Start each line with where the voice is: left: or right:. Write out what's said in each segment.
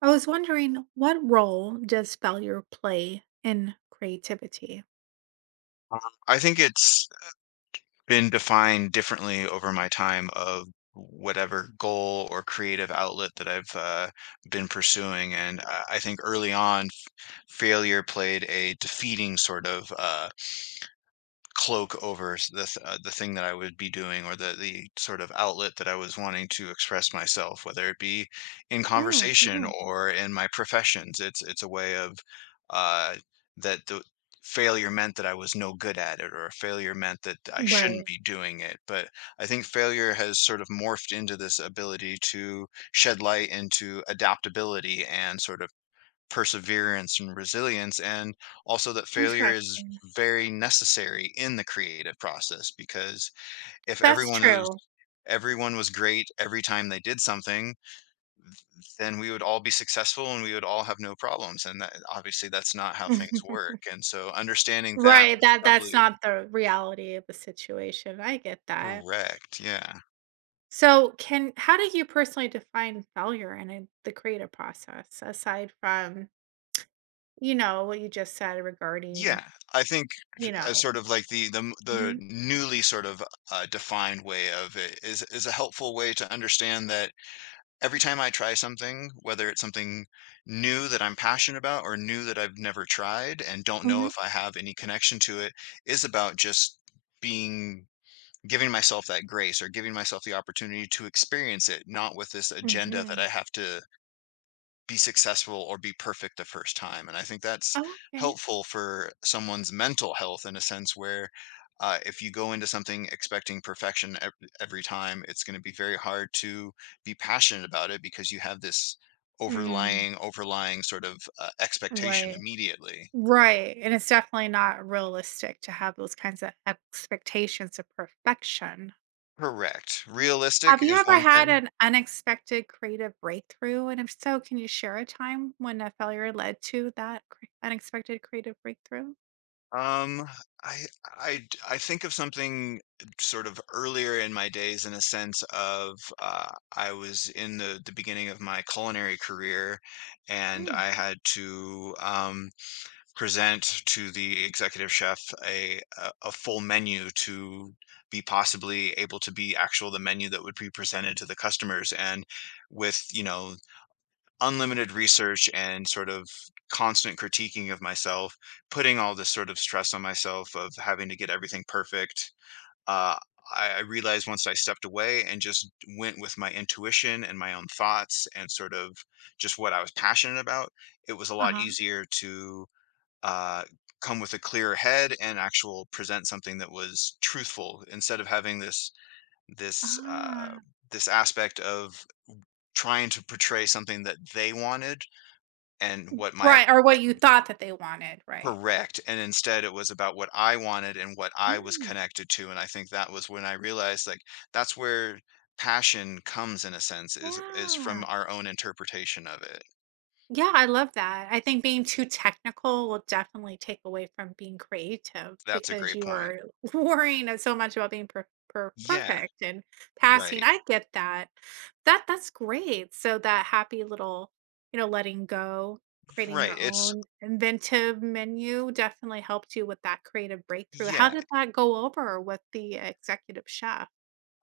right: I was wondering, what role does failure play in creativity?
left: Um, I think it's been defined differently over my time of whatever goal or creative outlet that I've been pursuing. And I think early on, failure played a defeating sort of cloak over the thing that I would be doing or the sort of outlet that I was wanting to express myself, whether it be in conversation
right: Mm-hmm.
left: or in my professions. It's a way of uh, that the failure meant that I was no good at it, or failure meant that I
right: Right.
left: shouldn't be doing it. But I think failure has sort of morphed into this ability to shed light into adaptability and sort of perseverance and resilience and also that failure is
right: Interesting.
left: very necessary in the creative process because if
right: That's
left: everyone was
right: true.
left: everyone was great every time they did something, then we would all be successful and we would all have no problems, and that obviously that's not how things work. And so understanding that
right: Right,
left: was
right: that's
left: probably a
right: not the reality of the situation. I get that.
left: correct, yeah.
right: So, can how do you personally define failure in the creative process aside from, what you just said regarding,
left: Yeah, I think
right: you
left: as
right: know,
left: sort of like the
right: hmm
left: newly sort of defined way of it is a helpful way to understand that every time I try something, whether it's something new that I'm passionate about or new that I've never tried and don't know
right: hmm
left: if I have any connection to it, is about just being giving myself that grace or giving myself the opportunity to experience it, not with this agenda that
right: Mm-hmm.
left: I have to be successful or be perfect the first time. And I think that's
right: Oh, okay.
left: helpful for someone's mental health in a sense where, if you go into something expecting perfection every time, it's going to be very hard to be passionate about it because you have this
right: Mm,
left: overlying sort of expectation
right: right.
left: immediately.
right: Right, and it's definitely not realistic to have those kinds of expectations of perfection.
left: Correct. Realistic
right: Have you
left: is
right: ever
left: one
right: had
left: thing.
right: an unexpected creative breakthrough? And if so, can you share a time when a failure led to that unexpected creative breakthrough?
left: Um, I I think of something sort of earlier in my days in a sense of, I was in the beginning of my culinary career, and
right: Mm.
left: I had to present to the executive chef a full menu to be possibly able to be actual the menu that would be presented to the customers, and with, you know, unlimited research and sort of constant critiquing of myself, putting all this sort of stress on myself of having to get everything perfect. Uh, I realized once I stepped away and just went with my intuition and my own thoughts and sort of just what I was passionate about, it was a lot
right: Uh-huh.
left: easier to uh, come with a clear head and actual present something that was truthful instead of having this uh,
right: Ah.
left: this aspect of trying to portray something that they wanted and what my ex
right: Right, or what
left: what
right: you thought that they wanted, right?
left: correct, and instead it was about what I wanted and what I was
right: Mm,
left: connected to, and I think that was when I realized, like, that's where passion comes in a sense is from
right: yeah.
left: our own interpretation of it.
right: Yeah, I love that. I think being too technical will definitely take away from being creative
left: That's a
right: because
left: great
right: you
left: point.
right: are worrying so much about being
left: Yeah,
right: perfect and passing.
left: right,
right: I get that. That that's great. So that happy little, letting go, creating
left: right,
right: your own inventive menu definitely helped you with that creative breakthrough. How
left: yeah,
right: did that go over with the executive chef?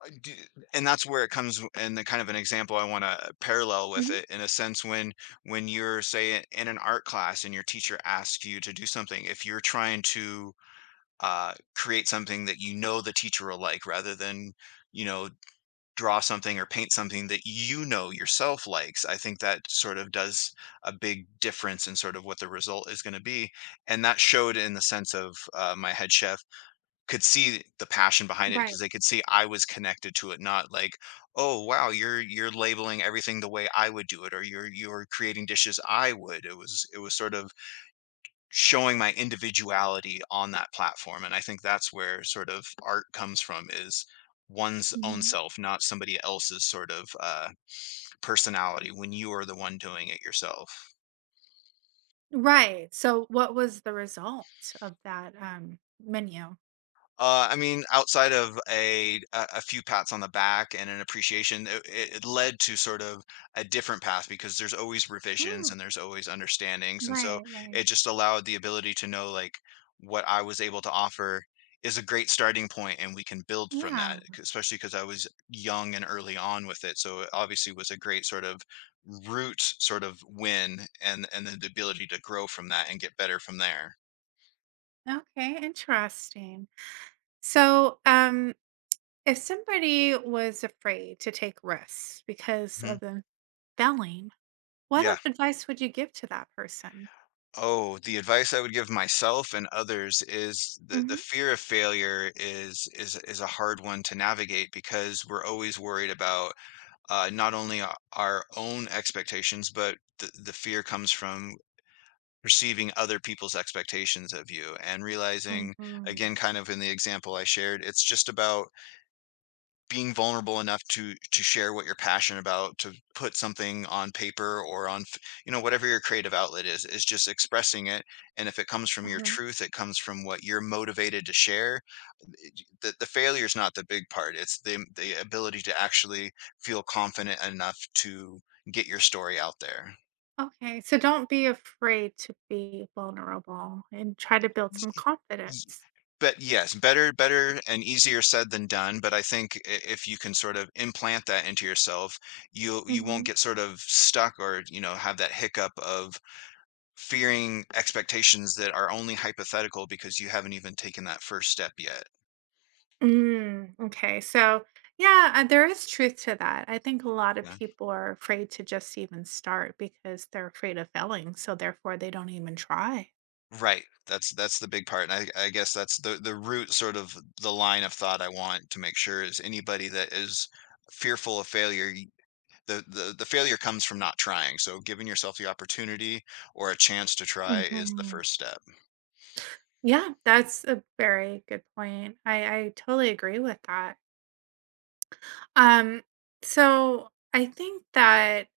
left: I do, and that's where it comes and the kind of an example I wanna parallel with
right: Hmm.
left: it in a sense when you're, say, in an art class and your teacher asks you to do something, if you're trying to create something that you know the teacher will like rather than, you know, draw something or paint something that you know yourself likes. I think that sort of does a big difference in sort of what the result is going to be. And that showed in the sense of, my head chef could see the passion behind it
right: Right.
left: because they could see I was connected to it, not like, "Oh wow, you're labeling everything the way I would do it," or you're creating dishes I would." It was sort of showing my individuality on that platform. And I think that's where sort of art comes from, is one's own
right: Mhm.
left: self, not somebody else's sort of personality when you are the one doing it yourself.
right: Right. So what was the result of that menu?
left: I mean, outside of a few pats on the back and an appreciation, it led to sort of a different path because there's always revisions
right: Mm,
left: and there's always understandings, and so
right: right, right.
left: it just allowed the ability to know, like, what I was able to offer is a great starting point, and we can build from
right: Yeah.
left: that. Especially because I was young and early on with it, so it obviously was a great sort of root sort of win and the ability to grow from that and get better from there.
right: Okay, interesting. So, if somebody was afraid to take risks because
left: Mhm.
right: of them failing, what
left: Yeah.
right: advice would you give to that person?
left: Oh, the advice I would give myself and others is
right: Hmm.
left: the fear of failure is a hard one to navigate because we're always worried about, not only our own expectations, but the fear comes from perceiving other people's expectations of you and realizing,
right: Hmm.
left: again, kind of in the example I shared, it's just about being vulnerable enough to share what you're passionate about, to put something on paper or on you know, whatever your creative outlet is just expressing it. And if it comes from your
right: Uh.
left: truth, it comes from what you're motivated to share. The failure is not the big part, it's the ability to actually feel confident enough to get your story out there.
right: Okay, so don't be afraid to be vulnerable and try to build some confidence.
left: But yes, better and easier said than done. But I think if you can sort of implant that into yourself, you won't
right: Mhm.
left: get sort of stuck or, you know, have that hiccup of fearing expectations that are only hypothetical because you haven't even taken that first step yet.
right: Mm, okay. So, yeah, there is truth to that. I think a lot of
left: Yeah.
right: people are afraid to just even start because they're afraid of failing. So, therefore, they don't even try.
left: Right. That's the big part. And I guess that's the root sort of the line of thought I want to make sure is anybody that is fearful of failure, the failure comes from not trying. So giving yourself the opportunity or a chance to try is the
right: Hmm.
left: first step.
right: Yeah, that's a very good point. I totally agree with that. Um, so, I think that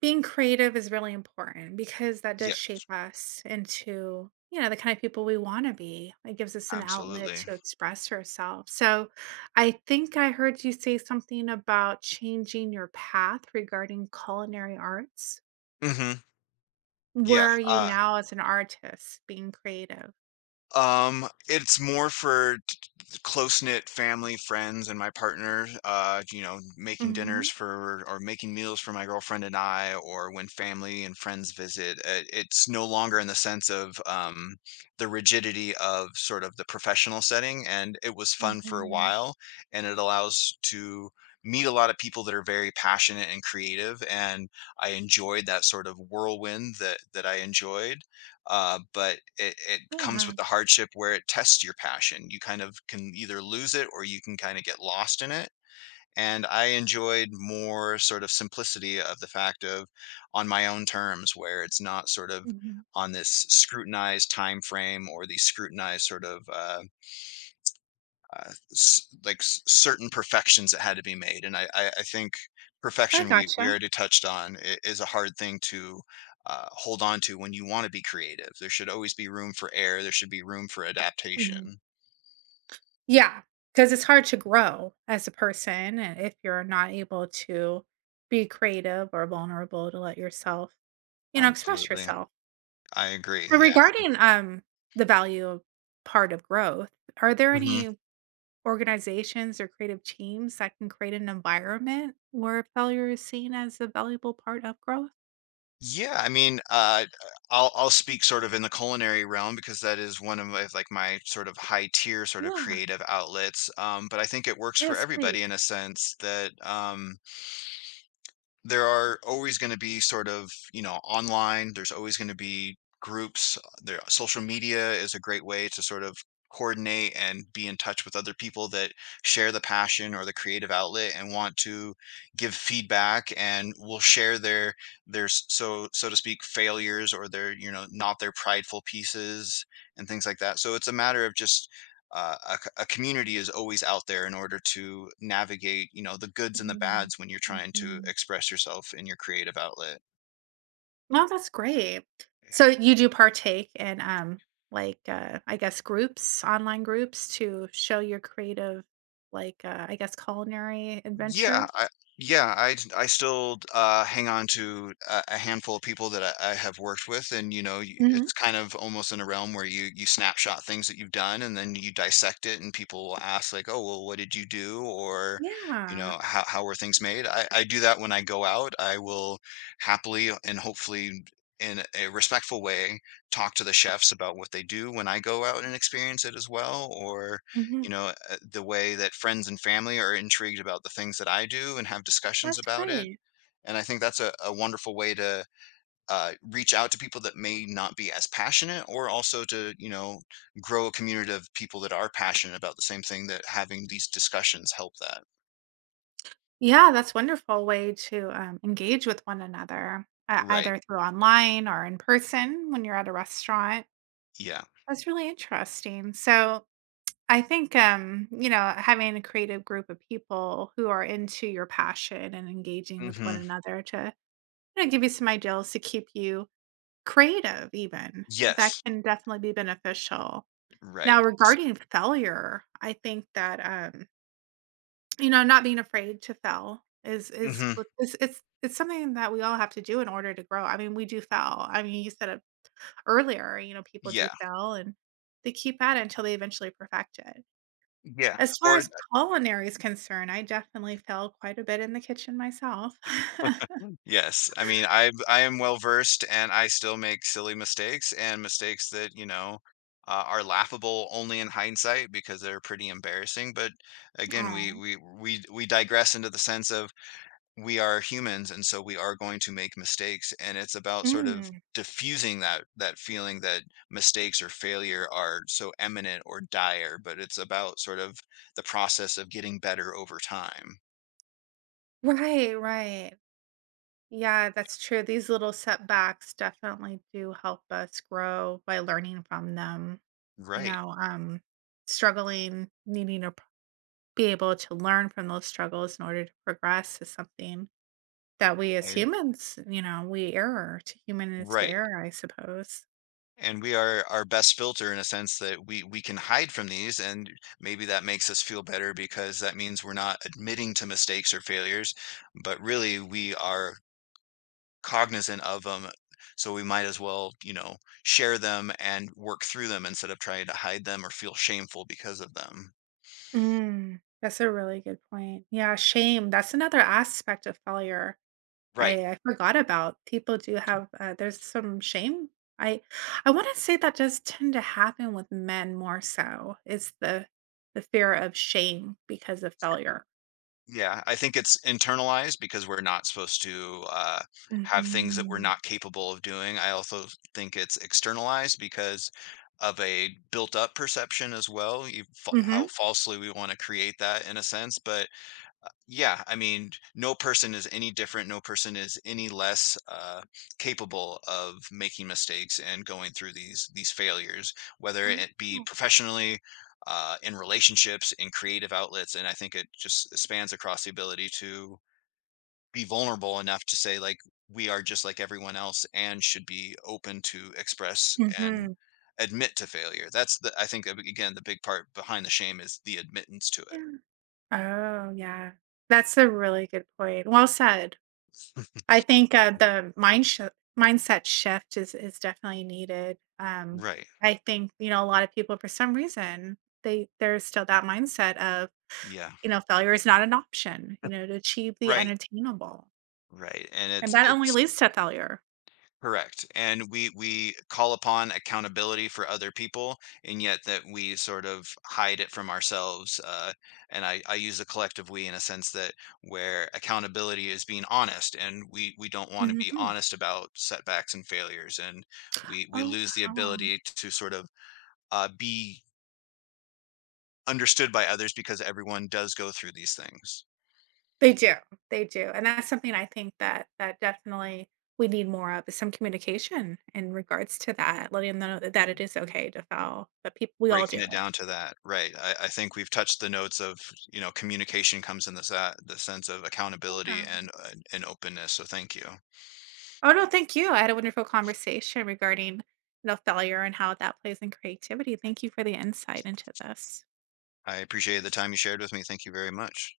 right: being creative is really important because that does
left: Yes,
right: shape us into, you know, the kind of people we want to be. It gives us an outlet
left: absolutely.
right: to express ourselves. So I think I heard you say something about changing your path regarding culinary arts.
left: Hmm.
right: Where
left: Yeah.
right: are you now as an artist being creative?
left: It's more for close knit family, friends, and my partner. You know, making
right: Hmm.
left: dinners for or making meals for my girlfriend and I, or when family and friends visit. It's no longer in the sense of the rigidity of sort of the professional setting, and it was fun for a
right: Hmm.
left: while, and it allows to meet a lot of people that are very passionate and creative, and I enjoyed that sort of whirlwind, that I enjoyed. But it comes
right: Yeah.
left: with the hardship where it tests your passion. You kind of can either lose it or you can kind of get lost in it. And I enjoyed more sort of simplicity of the fact of on my own terms, where it's not sort of
right: Hmm.
left: on this scrutinized time frame or these scrutinized sort of like certain perfections that had to be made. And I think
right: I
left: perfection, we
right: gotcha.
left: already touched on is a hard thing to hold on to when you want to be creative. There should always be room for error. There should be room for
right: Mm-hmm.
left: adaptation.
right: Yeah, because it's hard to grow as a person, and if you're not able to be creative or vulnerable to let yourself, you know, express
left: Absolutely.
right: yourself.
left: I agree.
right: So
left: Yeah.
right: regarding, the value part of growth, are there
left: Hmm.
right: any organizations or creative teams that can create an environment where failure is seen as a valuable part of growth?
left: Yeah. I mean, uh, I'll speak sort of in the culinary realm because that is one of my, like my sort of high tier sort of
right: Yeah.
left: creative outlets. But I think it works for
right: Yes, please.
left: everybody in a sense that, there are always going to be sort of, you know, online there's always going to be groups. There, social media is a great way to sort of coordinate and be in touch with other people that share the passion or the creative outlet and want to give feedback and will share their so so to speak failures, or their, you know, not their prideful pieces and things like that. So it's a matter of just, uh, a community is always out there in order to navigate, you know, the goods and the
right: Mhm.
left: bads when you're trying to
right: Mhm.
left: express yourself in your creative outlet.
right: No, that's great. So
left: Yeah.
right: you do partake in, like, I guess, groups, online groups to show your creative, like, I guess, culinary
left: Yeah,
right: adventures?
left: I yeah, I I still hang on to a handful of people that I have worked with, and you know,
right: Mhm.
left: it's kind of almost in a realm where you snapshot things that you've done, and then you dissect it, and people will ask like, "Oh, well, what did you do?" or, you
right: Yeah.
left: know, How were things made?" I do that when I go out. I will happily and hopefully in a respectful way talk to the chefs about what they do when I go out and experience it as well, or
right: Mhm.
left: you know, the way that friends and family are intrigued about the things that I do and have discussions
right: That's
left: about it.
right: great.
left: And I think that's a wonderful way to reach out to people that may not be as passionate, or also to, you know, grow a community of people that are passionate about the same thing, that having these discussions help that.
right: Yeah, that's wonderful way to, engage with one another, e
left: Right.
right: either through online or in person when you're at a restaurant.
left: Yeah.
right: That's really interesting. So I think, you know, having a creative group of people who are into your passion and engaging with one
left: Hmm.
right: another to, you know, give you some ideals to keep you creative, even that
left: Yes.
right: can definitely be beneficial.
left: Right.
right: Now,
left: It's,
right: regarding failure, I think that, you know, not being afraid to fail is is
left: hmm.
right: what- is it's something that we all have to do in order to grow. I mean, we do fail. I mean, you said it earlier. You know, people do
left: Yeah.
right: fail and they keep at it until they eventually perfect it.
left: Yeah.
right: As far
left: Or
right: as culinary is concerned, I definitely fell quite a bit in the kitchen myself.
left: yes, I mean, I am well versed and I still make silly mistakes and mistakes that, you know, are laughable only in hindsight because they're pretty embarrassing. But again, we
right: Oh.
left: we we we digress into the sense of we are humans, and so we are going to make mistakes, and it's about sort of
right: Mm.
left: diffusing that feeling that mistakes or failure are so eminent or dire, but it's about sort of the process of getting better over time.
right: Right, right. Yeah, that's true. These little setbacks definitely do help us grow by learning from them. You
left: Right.
right: know, struggling, needing to p be able to learn from those struggles in order to progress is something that we as
left: I,
right: humans, you know, we err to human is to
left: right.
right: err, I suppose.
left: And we are our best filter in a sense that we can hide from these, and maybe that makes us feel better because that means we're not admitting to mistakes or failures, but really we are cognizant of them. So we might as well, you know, share them and work through them instead of trying to hide them or feel shameful because of them.
right: Mm, that's a really good point. Yeah, shame. That's another aspect of failure.
left: Right.
right: I forgot about. People do have there's some shame. I I want to say that does tend to happen with men more so. It's the fear of shame because of failure.
left: Yeah, I think it's internalized because we're not supposed to have things that we're
right: Mhm.
left: not capable of doing. I also think it's externalized because of a built up perception as well. You, how
right: Mhm.
left: falsely we want to create that in a sense. But yeah, I mean, no person is any different. No person is any less capable of making mistakes and going through these failures, whether
right: Wow.
left: it be professionally, in relationships, in creative outlets. And I think it just spans across the ability to be vulnerable enough to say, like, we are just like everyone else, and should be open to express and
right: Mhm.
left: admit to failure. That's the I think, again, the big part behind the shame is the admittance to it.
right: Yeah. Oh, yeah. That's a really good point. Well said. I think, the mindset shift is definitely needed.
left: Right.
right: I think, you know, a lot of people, for some reason, they there's still that mindset of,
left: Yeah.
right: you know, failure is not an option, you know, to achieve the
left: Right.
right: unattainable,
left: Right, and
right: and
left: it's
right: that only
left: it's
right: leads to failure.
left: correct, and we call upon accountability for other people, and yet that we sort of hide it from ourselves, and I use the collective we in a sense that where accountability is being honest, and we don't want to be
right: Mhm.
left: honest about setbacks and failures, and we
right: Oh,
left: lose the
right: wow.
left: ability to sort of, be understood by others because everyone does go through these things.
right: They do, they do, and that's something I think that definitely we need more of is some communication in regards to that, letting them know that it is okay to fail, but people, we all do
left: Breaking it
right: it.
left: down to that, right. I think we've touched the notes of, you know, communication comes in the sense of accountability
right: Yeah.
left: and openness, so thank you.
right: Oh, no, thank you. I had a wonderful conversation regarding, you know, failure and how that plays in creativity. Thank you for the insight into this.
left: I appreciate the time you shared with me, thank you very much.